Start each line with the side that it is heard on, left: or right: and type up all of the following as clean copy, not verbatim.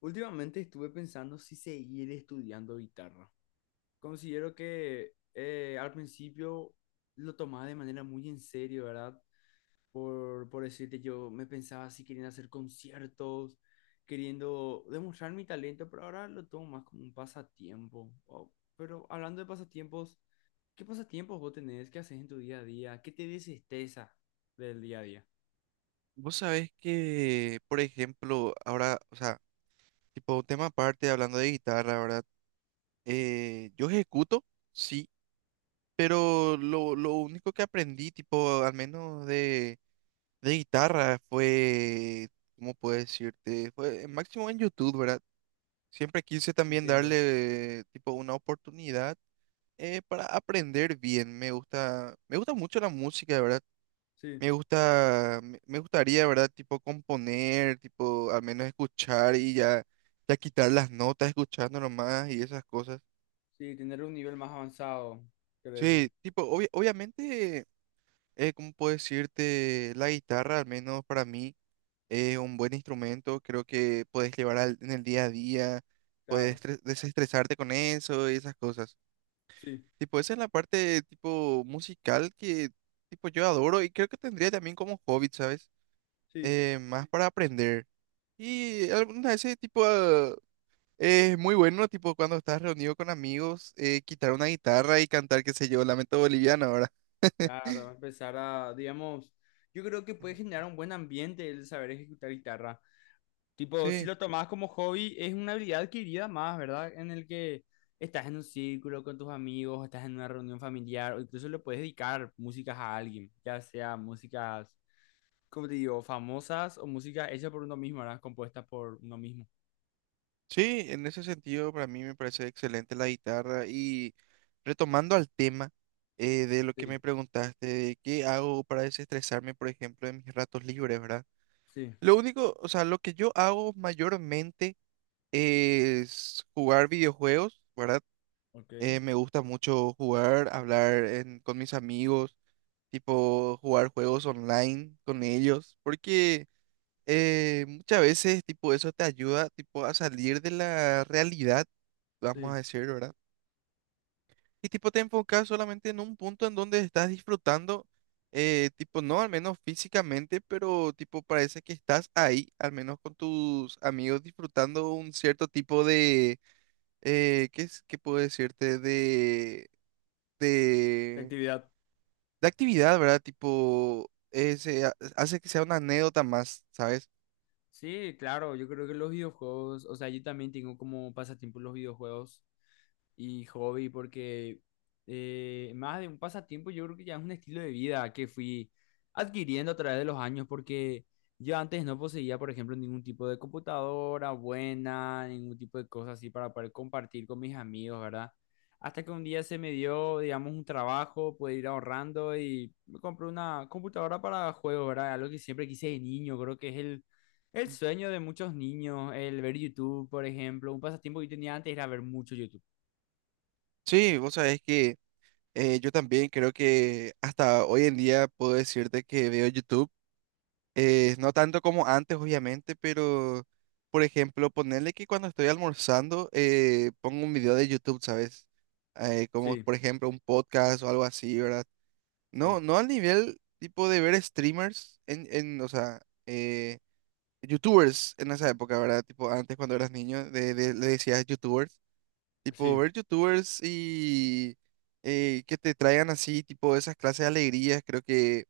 left: Últimamente estuve pensando si seguir estudiando guitarra. Considero que al principio lo tomaba de manera muy en serio, ¿verdad? Por decirte, yo me pensaba si queriendo hacer conciertos, queriendo demostrar mi talento, pero ahora lo tomo más como un pasatiempo. Oh, pero hablando de pasatiempos, ¿qué pasatiempos vos tenés? ¿Qué haces en tu día a día? ¿Qué te desestresa del día a día?
right: Vos sabés que, por ejemplo, ahora, o sea, tipo un tema aparte, hablando de guitarra, ¿verdad? Yo ejecuto, sí, pero lo único que aprendí, tipo, al menos de guitarra, fue, ¿cómo puedo decirte? Fue máximo en YouTube, ¿verdad? Siempre quise también
left: Entiendo.
right: darle, tipo, una oportunidad para aprender bien. Me gusta mucho la música, ¿verdad?
left: Sí,
right: Me gusta, me gustaría, ¿verdad? Tipo componer, tipo al menos escuchar y ya, ya quitar las notas escuchando nomás y esas cosas.
left: sí, tener un nivel más avanzado, quiero decir.
right: Sí, tipo, obviamente, ¿cómo puedo decirte? La guitarra, al menos para mí, es un buen instrumento. Creo que puedes llevar en el día a día, puedes
left: Claro,
right: desestresarte con eso y esas cosas.
left: sí.
right: Tipo, esa es la parte, tipo, musical que, tipo, yo adoro y creo que tendría también como hobby, ¿sabes?
left: Sí.
right: Más para aprender. Y alguna ese tipo es muy bueno, tipo cuando estás reunido con amigos, quitar una guitarra y cantar, qué sé yo, Lamento Boliviano ahora.
left: Claro, empezar a, digamos, yo creo que puede generar un buen ambiente el saber ejecutar guitarra. Tipo, si
right: Sí,
left: lo tomás como hobby, es una habilidad adquirida más, ¿verdad? En el que estás en un círculo con tus amigos, estás en una reunión familiar, o incluso le puedes dedicar músicas a alguien, ya sea músicas, como te digo, famosas o músicas hechas por uno mismo, ¿verdad? Compuestas por uno mismo.
right: sí, en ese sentido para mí me parece excelente la guitarra y retomando al tema de lo que me
left: Sí,
right: preguntaste, de qué hago para desestresarme, por ejemplo, en mis ratos libres, ¿verdad?
left: sí,
right: Lo único, o sea, lo que yo hago mayormente es jugar videojuegos, ¿verdad?
left: ok,
right: Me gusta mucho jugar, hablar con mis amigos, tipo jugar juegos online con ellos, porque muchas veces tipo eso te ayuda tipo a salir de la realidad, vamos a
left: sí.
right: decir, ¿verdad? Y tipo te enfocas solamente en un punto en donde estás disfrutando, tipo no al menos físicamente, pero tipo parece que estás ahí, al menos con tus amigos disfrutando un cierto tipo de ¿qué es, qué puedo decirte? de,
left: La actividad.
right: de actividad, ¿verdad? Tipo, se hace que sea una anécdota más, ¿sabes?
left: Sí, claro, yo creo que los videojuegos, o sea, yo también tengo como pasatiempo los videojuegos y hobby porque más de un pasatiempo yo creo que ya es un estilo de vida que fui adquiriendo a través de los años porque yo antes no poseía, por ejemplo, ningún tipo de computadora buena, ningún tipo de cosas así para poder compartir con mis amigos, ¿verdad? Hasta que un día se me dio, digamos, un trabajo, poder ir ahorrando y me compré una computadora para juegos, ¿verdad? Algo que siempre quise de niño, creo que es el sueño de muchos niños, el ver YouTube, por ejemplo, un pasatiempo que yo tenía antes era ver mucho YouTube.
right: Sí, vos sabés que yo también creo que hasta hoy en día puedo decirte que veo YouTube, no tanto como antes, obviamente, pero, por ejemplo, ponerle que cuando estoy almorzando pongo un video de YouTube, ¿sabes? Como,
left: Sí,
right: por ejemplo, un podcast o algo así, ¿verdad? No,
left: sí,
right: no al nivel tipo de ver streamers en o sea... eh, youtubers en esa época, ¿verdad? Tipo, antes cuando eras niño, le decías youtubers. Tipo,
left: sí,
right: ver youtubers y que te traigan así, tipo, esas clases de alegrías, creo que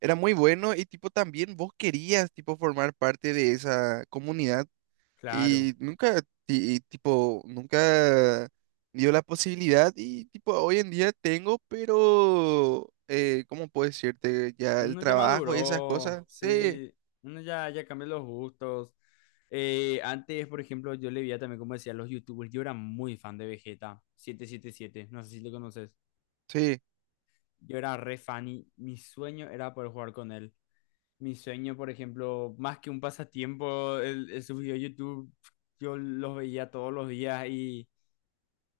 right: era muy bueno y tipo, también vos querías, tipo, formar parte de esa comunidad
left: claro.
right: y nunca, y, tipo, nunca dio la posibilidad y tipo, hoy en día tengo, pero, ¿cómo puedo decirte? Ya el
left: Uno ya
right: trabajo y esas
left: maduró,
right: cosas, sí,
left: sí, uno ya, ya cambió los gustos. Antes, por ejemplo, yo le veía también, como decía, los YouTubers. Yo era muy fan de Vegeta 777, no sé si lo conoces.
right: sí.
left: Yo era re fan y mi sueño era poder jugar con él. Mi sueño, por ejemplo, más que un pasatiempo, el sus videos de YouTube, yo los veía todos los días y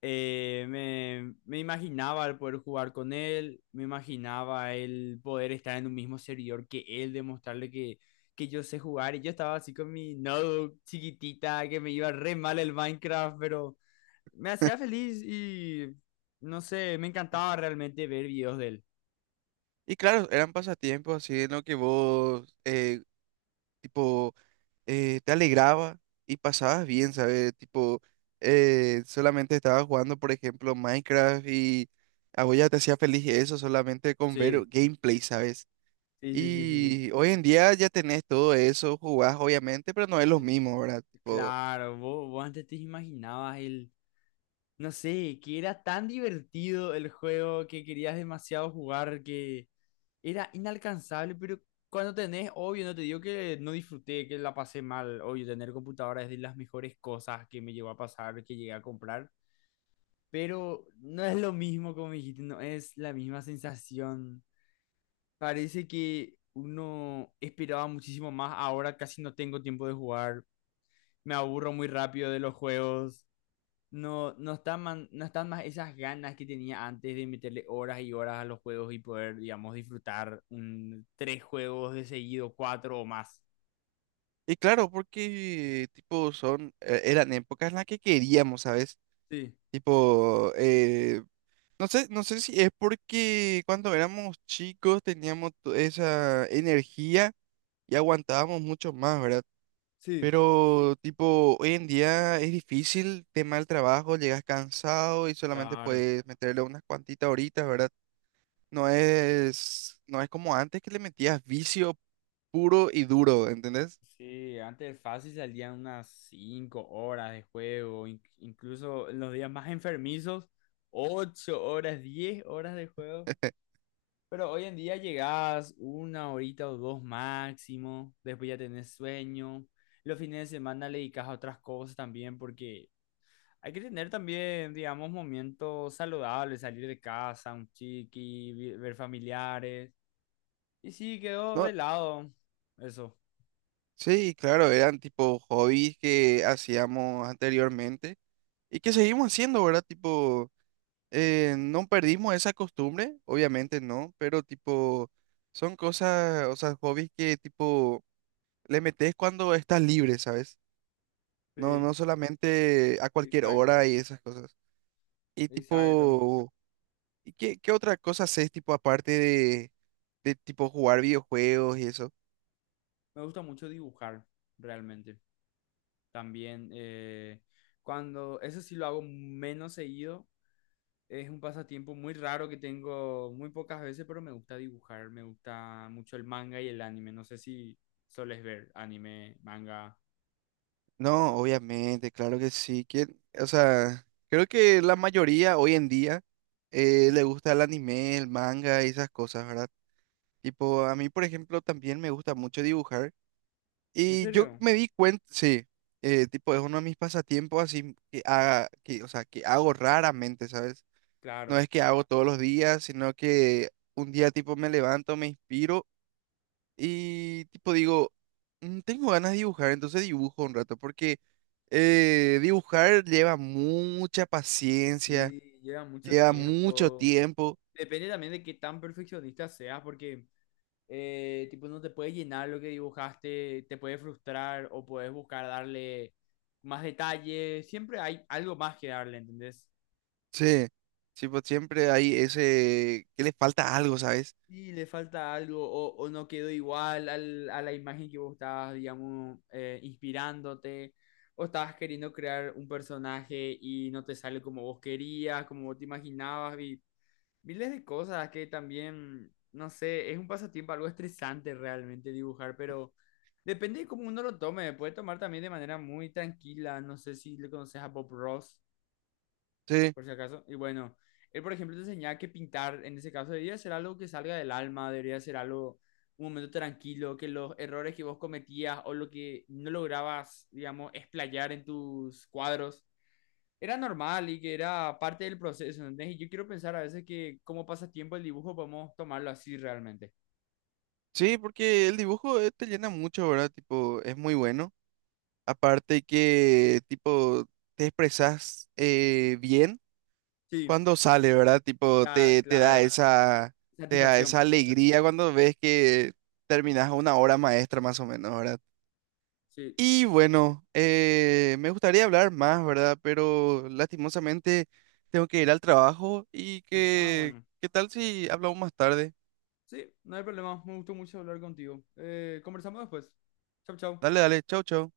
left: me imaginaba el poder jugar con él, me imaginaba el poder estar en un mismo servidor que él, demostrarle que yo sé jugar. Y yo estaba así con mi notebook chiquitita, que me iba re mal el Minecraft, pero me hacía feliz y no sé, me encantaba realmente ver videos de él.
right: Y claro, eran pasatiempos así en lo que vos, tipo, te alegraba y pasabas bien, ¿sabes? Tipo, solamente estabas jugando, por ejemplo, Minecraft y a vos ya te hacía feliz eso solamente con ver
left: Sí,
right: gameplay, ¿sabes?
left: sí, sí, sí, sí.
right: Y hoy en día ya tenés todo eso, jugás obviamente, pero no es lo
left: Sí.
right: mismo, ¿verdad?
left: Sí,
right: Tipo,
left: claro, vos, vos antes te imaginabas el, no sé, que era tan divertido el juego que querías demasiado jugar que era inalcanzable, pero cuando tenés, obvio, no te digo que no disfruté, que la pasé mal, obvio, tener computadora es de las mejores cosas que me llegó a pasar, que llegué a comprar, pero no es lo mismo como me dijiste, no es la misma sensación. Parece que uno esperaba muchísimo más, ahora casi no tengo tiempo de jugar, me aburro muy rápido de los juegos. No, no están más esas ganas que tenía antes de meterle horas y horas a los juegos y poder, digamos, disfrutar un, tres juegos de seguido, cuatro o más.
right: y claro, porque, tipo, son, eran épocas en las que queríamos, ¿sabes?
left: Sí,
right: Tipo, no sé, no sé si es porque cuando éramos chicos teníamos esa energía y aguantábamos mucho más, ¿verdad?
left: sí.
right: Pero tipo, hoy en día es difícil, tema del trabajo, llegas cansado y solamente
left: Claro.
right: puedes meterle unas cuantitas horitas, ¿verdad? No es, no es como antes que le metías vicio puro y duro, ¿entendés?
left: Sí, antes fácil salían unas 5 horas de juego, incluso en los días más enfermizos, 8 horas, 10 horas de juego. Pero hoy en día llegás una horita o dos máximo, después ya tenés sueño. Los fines de semana le dedicas a otras cosas también porque hay que tener también, digamos, momentos saludables, salir de casa, un ver familiares. Y sí, quedó
right: No,
left: de lado eso.
right: sí, claro, eran tipo hobbies que hacíamos anteriormente y que seguimos haciendo, ¿verdad? Tipo. No perdimos esa costumbre, obviamente no, pero tipo, son cosas, o sea, hobbies que tipo le metes cuando estás libre, ¿sabes? No,
left: Sí,
right: no solamente a cualquier
left: exacto,
right: hora y esas cosas. Y
left: exacto.
right: tipo, ¿y qué, qué otra cosa haces tipo aparte de tipo jugar videojuegos y eso?
left: Me gusta mucho dibujar, realmente. También, eso sí lo hago menos seguido. Es un pasatiempo muy raro que tengo muy pocas veces, pero me gusta dibujar, me gusta mucho el manga y el anime. No sé si soles ver anime, manga.
right: No, obviamente, claro que sí. ¿Quién? O sea, creo que la mayoría hoy en día le gusta el anime, el manga y esas cosas, ¿verdad? Tipo, a mí, por ejemplo, también me gusta mucho dibujar.
left: ¿En
right: Y yo
left: serio?
right: me di cuenta, sí, tipo, es uno de mis pasatiempos así que haga, que, o sea, que hago raramente, ¿sabes? No
left: Claro.
right: es que hago todos los días, sino que un día, tipo, me levanto, me inspiro y, tipo, digo, "Mm, tengo ganas de dibujar, entonces dibujo un rato, porque dibujar lleva mucha paciencia,
left: Sí, lleva mucho
right: lleva mucho
left: tiempo.
right: tiempo,
left: Depende también de qué tan perfeccionista seas, porque tipo no te puede llenar lo que dibujaste, te puede frustrar o puedes buscar darle más detalle. Siempre hay algo más que darle, ¿entendés?
right: sí. Sí, pues siempre hay ese que le falta algo, ¿sabes?
left: Sí, le falta algo o no quedó igual a la imagen que vos estabas, digamos, inspirándote o estabas queriendo crear un personaje y no te sale como vos querías, como vos te imaginabas y miles de cosas que también, no sé, es un pasatiempo algo estresante realmente dibujar, pero depende de cómo uno lo tome, puede tomar también de manera muy tranquila, no sé si le conoces a Bob Ross
right: Sí.
left: por si acaso. Y bueno, él, por ejemplo, te enseñaba que pintar, en ese caso, debería ser algo que salga del alma, debería ser algo, un momento tranquilo, que los errores que vos cometías o lo que no lograbas, digamos, explayar en tus cuadros, era normal y que era parte del proceso, ¿entendés? Y yo quiero pensar a veces que como pasatiempo el dibujo podemos tomarlo así realmente.
right: Sí, porque el dibujo te llena mucho, ¿verdad? Tipo, es muy bueno. Aparte que, tipo, te expresas bien
left: Sí,
right: cuando sale, ¿verdad? Tipo,
left: la-
right: te,
left: claro.
right: te da
left: Satisfacción.
right: esa alegría cuando ves que terminas una obra maestra, más o menos, ¿verdad?
left: Sí.
right: Y bueno, me gustaría hablar más, ¿verdad? Pero lastimosamente tengo que ir al trabajo y
left: Es- ah,
right: que,
left: bueno.
right: ¿qué tal si hablamos más tarde?
left: Sí, no hay problema. Me gustó mucho hablar contigo. Conversamos después. Chau, chau.
right: Dale, dale, chau, chau.